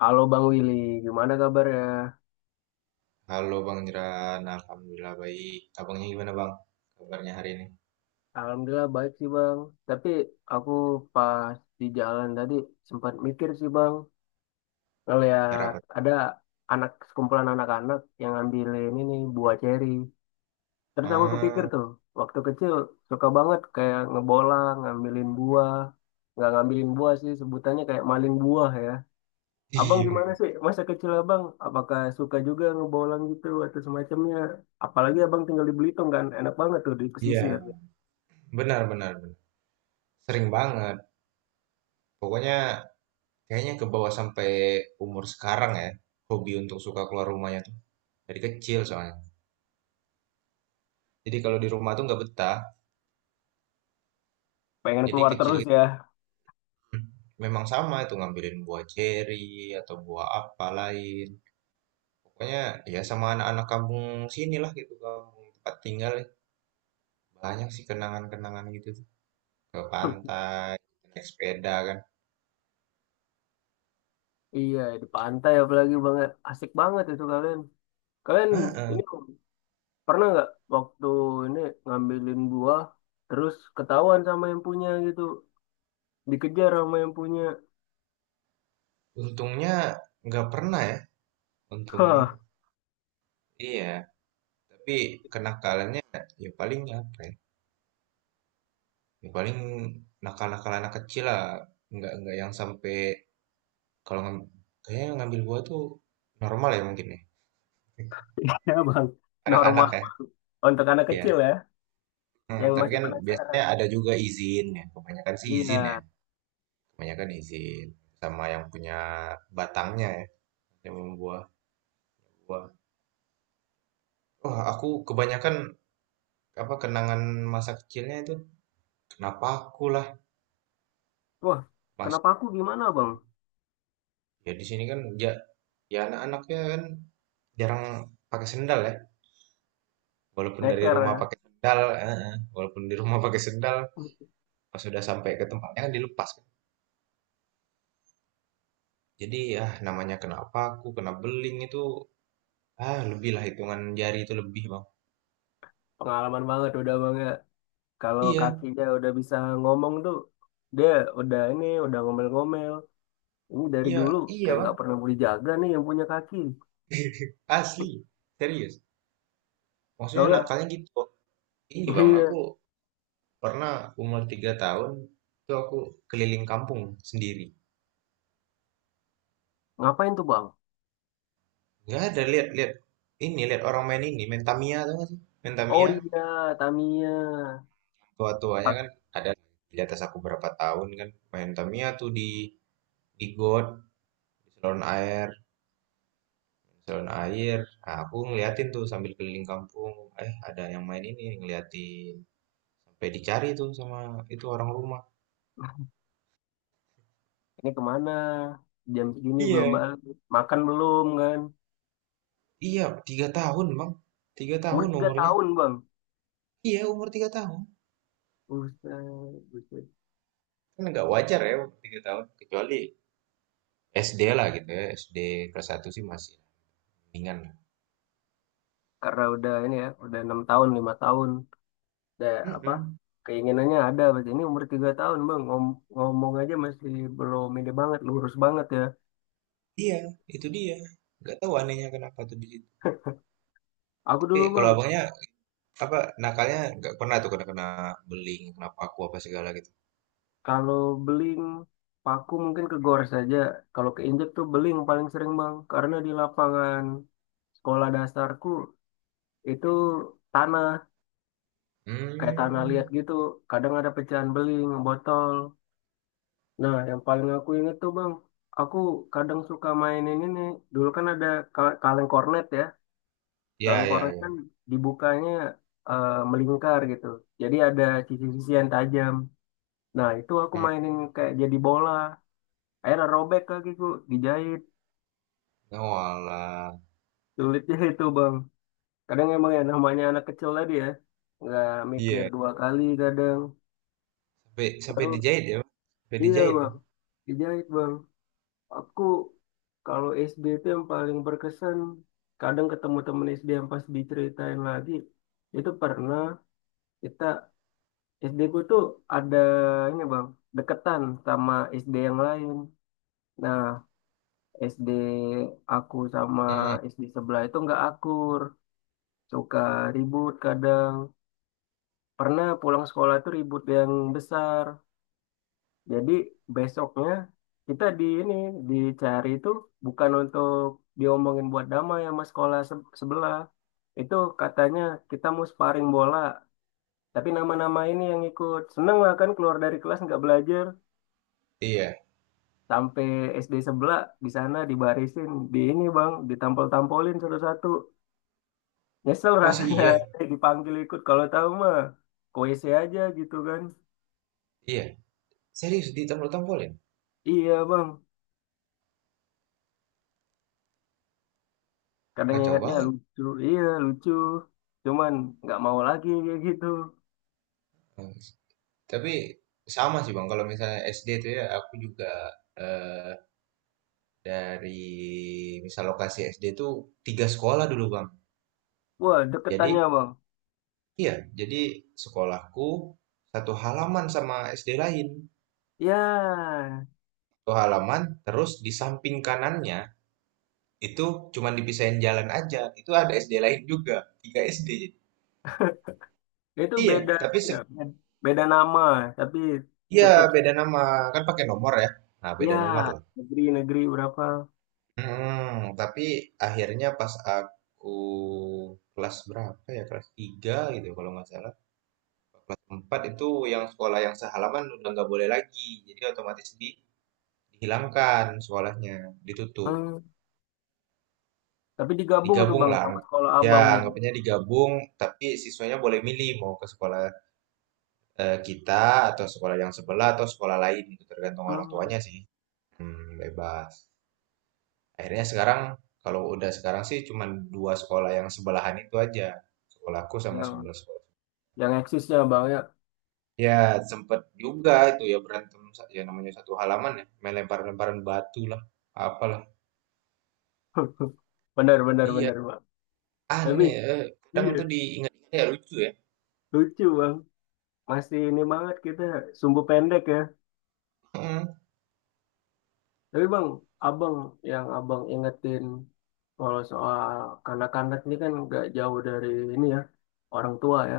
Halo Bang Willy, gimana kabarnya? Halo Bang Jeran, Alhamdulillah baik. Abangnya gimana Bang? Kabarnya hari ini? Alhamdulillah baik sih Bang. Tapi aku pas di jalan tadi sempat mikir sih Bang, Kira ngeliat apa? ada sekumpulan anak-anak yang ngambilin ini buah ceri. Terus aku kepikir Ah, tuh, waktu kecil suka banget kayak ngebolang, ngambilin buah. Nggak ngambilin buah sih, sebutannya kayak maling buah ya. Abang gimana iya, sih masa kecil abang? Apakah suka juga ngebolang gitu atau semacamnya? Apalagi abang tinggal di Belitung kan, enak banget tuh di iya, pesisir. benar, benar, benar. Sering banget. Pokoknya kayaknya ke bawah sampai umur sekarang ya. Hobi untuk suka keluar rumahnya tuh. Dari kecil soalnya. Jadi kalau di rumah tuh nggak betah. Pengen Jadi keluar kecil terus gitu. ya. hmm, Memang sama itu ngambilin buah ceri atau buah apa lain. Pokoknya ya sama anak-anak kampung sini lah gitu. Kampung tempat tinggal. Ya. Banyak sih kenangan-kenangan gitu. Ke pantai, naik sepeda kan. Iya, di pantai apalagi banget. Asik banget itu kalian. Kalian Hah, ini pernah nggak waktu ini ngambilin buah, terus ketahuan sama yang punya gitu. Dikejar sama yang punya. untungnya nggak pernah ya, untungnya. Hah, Iya, tapi kenakalannya ya paling apa ya? Ya paling nakal-nakal anak kecil lah. Nggak yang sampai kalau ngam- kayaknya yang ngambil buah tuh normal ya mungkin ya. ya bang. Anak-anak Normal. ya. Untuk anak Iya. kecil ya, yang Tapi masih kan biasanya penasaran. ada juga izin ya, kebanyakan sih izin ya, Iya. kebanyakan izin sama yang punya batangnya ya, yang membuah buah. Wah, aku kebanyakan apa kenangan masa kecilnya itu kenapa aku lah Wah, mas. kenapa aku gimana bang? Ya di sini kan ya anak-anaknya kan jarang pakai sendal ya, walaupun dari Neker rumah ya. pakai sendal walaupun di rumah pakai sendal, pas sudah sampai ke tempatnya kan dilepas kan. Jadi namanya kenapa aku kena beling itu. Ah, lebih lah hitungan jari itu, lebih bang. Pengalaman banget udah bang ya. Kalau Iya, kakinya udah bisa ngomong tuh, dia udah ini, udah ngomel-ngomel. Ini dari iya, dulu iya, kayak bang. nggak pernah boleh jaga nih yang punya kaki. Asli, serius, maksudnya Soalnya nakalnya gitu. Ini bang, aku iya. pernah umur 3 tahun itu aku keliling kampung sendiri. Ngapain tuh bang? Nggak ada, lihat, lihat. Ini, lihat orang main ini, main Tamiya tuh nggak sih? Main Oh Tamiya, iya, Tamiya. tua-tuanya Pak, kan ada di atas aku berapa tahun kan. Main Tamiya tuh di got, di saluran air, di saluran air. Nah, aku ngeliatin tuh sambil keliling kampung. Eh, ada yang main ini, ngeliatin. Sampai dicari tuh sama itu orang rumah. ini kemana? Jam segini belum Iya, balik. Makan belum kan? iya, 3 tahun, Bang. Tiga Umur tahun 3 umurnya. tahun bang. Iya, umur 3 tahun. Buset, buset. Kan nggak wajar ya umur 3 tahun. Kecuali SD lah gitu ya. SD kelas satu sih masih ringan. Karena udah ini ya, udah enam tahun, lima tahun. Udah apa? Mhm. Keinginannya ada, berarti ini umur 3 tahun bang. Ngomong aja masih belum ini banget, lurus banget ya. Iya, itu dia. Nggak tahu anehnya kenapa tuh di situ. Aku Tapi dulu kalau bang. abangnya apa nakalnya nggak pernah tuh kena kena beling, kenapa aku apa segala gitu. Kalau beling, paku mungkin ke gor saja. Kalau keinjek tuh beling paling sering bang, karena di lapangan sekolah dasarku itu tanah, kayak tanah liat Hmm, gitu. Kadang ada pecahan beling, botol. Nah, yang paling aku inget tuh bang, aku kadang suka mainin ini. Dulu kan ada kaleng kornet ya. ya, Kaleng ya, kornet ya. kan dibukanya melingkar gitu. Jadi ada sisi-sisi yang tajam. Nah, itu aku Hmm. mainin kayak jadi bola. Akhirnya robek kakiku, dijahit. Oh, alah. Sulitnya itu bang, kadang emang ya namanya anak kecil tadi ya, nggak mikir Iya. dua kali kadang. Sampai sampai Terus dijahit ya, Bang? Sampai iya dijahit. bang, dijahit bang. Aku kalau SD itu yang paling berkesan, kadang ketemu temen SD yang pas diceritain lagi itu pernah. Kita SD ku tuh ada ini bang, deketan sama SD yang lain. Nah, SD aku sama Mhm. SD sebelah itu nggak akur, suka ribut kadang. Pernah pulang sekolah tuh ribut yang besar. Jadi besoknya kita di ini dicari itu bukan untuk diomongin buat damai sama sekolah sebelah. Itu katanya kita mau sparring bola. Tapi nama-nama ini yang ikut seneng lah, kan keluar dari kelas nggak belajar Iya. sampai SD sebelah di sana dibarisin di ini bang, ditampol-tampolin satu-satu. Nyesel Masih rasanya iya, dipanggil ikut, kalau tahu mah koisi aja gitu kan. iya. Serius ditampol-tampolin. Iya bang, kadang Kacau ingatnya banget. lucu, iya lucu, cuman nggak mau lagi kayak gitu. Hmm. Tapi sama sih bang, kalau misalnya SD tuh ya aku juga eh, dari misal lokasi SD tuh tiga sekolah dulu bang. Wah Jadi, deketannya bang, iya, jadi sekolahku satu halaman sama SD lain. ya Satu halaman, terus di samping kanannya itu cuman dipisahin jalan aja. Itu ada SD lain juga, 3 SD. itu Iya, beda, tapi ya, beda nama, tapi iya tetap beda nama, kan pakai nomor ya. Nah, beda ya nomor lah. negeri-negeri berapa. Tapi akhirnya pas aku kelas berapa ya? Kelas 3 gitu kalau nggak salah. Kelas 4 itu yang sekolah yang sehalaman udah nggak boleh lagi. Jadi otomatis dihilangkan sekolahnya, ditutup. Hmm. Tapi digabung tuh Digabung bang lah. sama sekolah Ya, abang jadi. anggapnya digabung, tapi siswanya boleh milih mau ke sekolah kita, atau sekolah yang sebelah atau sekolah lain, gitu, tergantung orang Hmm. tuanya sih. Bebas. Akhirnya sekarang, kalau udah sekarang sih cuman dua sekolah yang sebelahan itu aja. Sekolahku sama Yang sebelah sekolah. yang eksisnya bang ya, Ya, sempet juga itu ya berantem, ya namanya satu halaman ya, main lempar-lemparan batu lah, apalah. benar benar Iya, benar bang. Tapi aneh, eh, kadang iya tuh diingat-ingat ya lucu ya. lucu bang, masih ini banget kita sumbu pendek ya. Hmm. Tapi bang, abang yang abang ingetin kalau soal kanak-kanak ini kan nggak jauh dari ini ya, orang tua ya.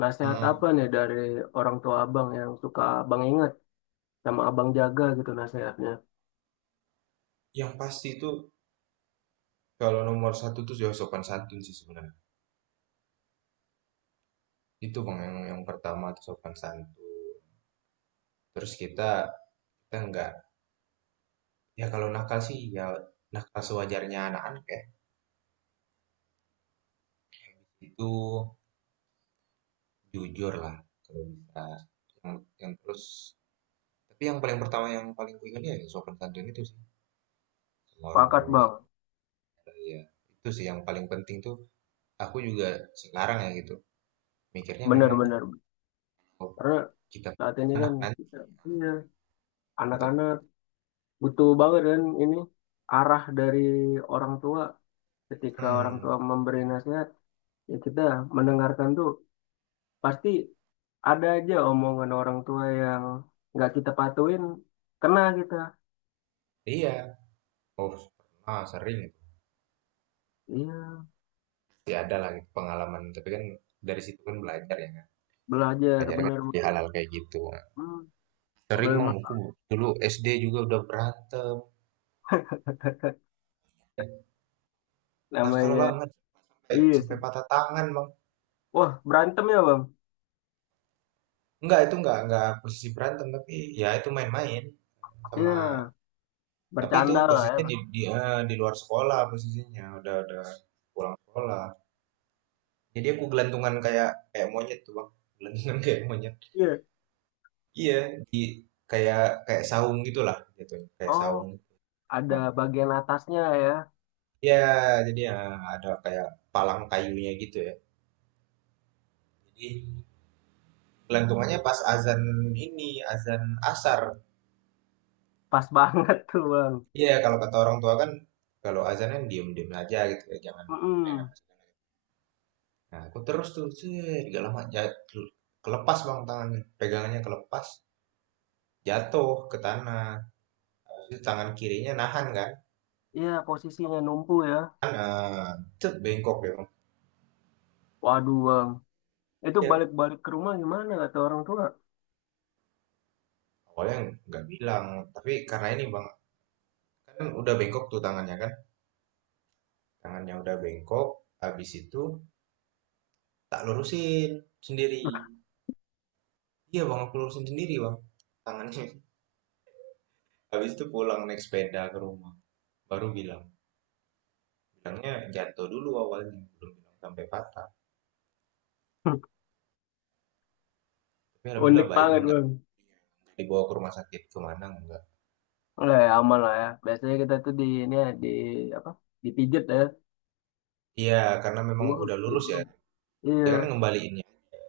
Nasihat apa Heeh. nih dari orang tua abang yang suka abang inget sama abang jaga gitu nasihatnya? Yang pasti itu kalau nomor satu tuh ya sopan santun sih sebenarnya. Itu bang yang pertama tuh sopan santun. Terus kita kita nggak, ya kalau nakal sih ya nakal sewajarnya anak-anak ya. Itu jujur lah kalau bisa. Yang terus tapi yang paling pertama yang paling ku ingat ya sopan santun itu sih sama orang Pakat tua bang, sama saya. Itu sih yang paling penting tuh aku juga sekarang ya gitu. Mikirnya memang, benar-benar. oh, Karena kita saat punya ini kan anak nanti kita, iya, tetap. anak-anak butuh banget kan ini arah dari orang tua. Ketika orang tua Hmm, memberi nasihat, ya kita mendengarkan tuh pasti. Ada aja omongan orang tua yang nggak kita patuin, kena kita. iya. Oh, pernah, sering itu. Iya, Pasti ada lah gitu pengalaman. Tapi kan dari situ kan belajar ya, kan. belajar Belajar kan bener. dari hal-hal kayak gitu. Hmm, Sering apalagi mang aku dulu SD juga udah berantem. Nakal namanya banget. Sampai, iya sampai sih. patah tangan bang. Wah, berantem ya bang? Enggak, itu enggak posisi berantem. Tapi ya itu main-main sama. Iya, Tapi itu bercanda lah ya. posisinya Bang. Di luar sekolah posisinya. Udah pulang sekolah. Jadi aku gelantungan kayak kayak monyet tuh bang. Gelantungan kayak monyet. Iya. Iya, di kayak kayak saung gitulah gitu, kayak Oh, saung. ada Cuman, bagian atasnya ya. ya, jadi ya ada kayak palang kayunya gitu ya. Jadi gelantungannya. Oh, pas azan ini, azan asar. Pas banget tuh bang. Iya, kalau kata orang tua kan kalau azan kan diem-diem aja gitu ya, jangan main apa Mm-mm. segala. Nah, aku terus tuh, set, gak lama jatuh, kelepas bang tangannya, pegangannya kelepas, jatuh ke tanah. Terus tangan kirinya nahan kan, Iya, posisinya numpu ya. kan eh, cet, bengkok ya bang. Waduh bang, itu balik-balik ke rumah gimana kata orang tua? Awalnya nggak bilang, tapi karena ini bang, kan udah bengkok tuh tangannya kan, tangannya udah bengkok. Habis itu tak lurusin sendiri. Iya bang, aku lurusin sendiri bang tangannya. Habis itu pulang naik sepeda ke rumah, baru bilang. Bilangnya jatuh dulu, awalnya belum bilang sampai patah. Tapi alhamdulillah Unik baik, banget enggak bang. dibawa ke rumah sakit kemana enggak. Lah, ya, aman lah ya. Biasanya kita tuh di ini ya, di apa? Dipijet. Iya, karena memang Urut, udah lurus ya, diurut. dia kan Iya, ngembaliinnya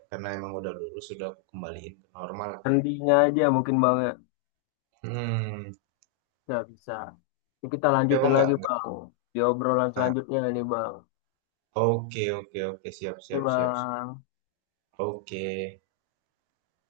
karena emang udah lurus, sudah aku kembaliin ke normal. sendinya aja mungkin Bang ya. Hmm. Nggak bisa. Ini kita Tapi lanjutin abang nggak lagi nggak Bang. Di obrolan nah. selanjutnya ini Bang. Oke, oke, oke, siap, Oke siap, siap, siap. Bang. Oke.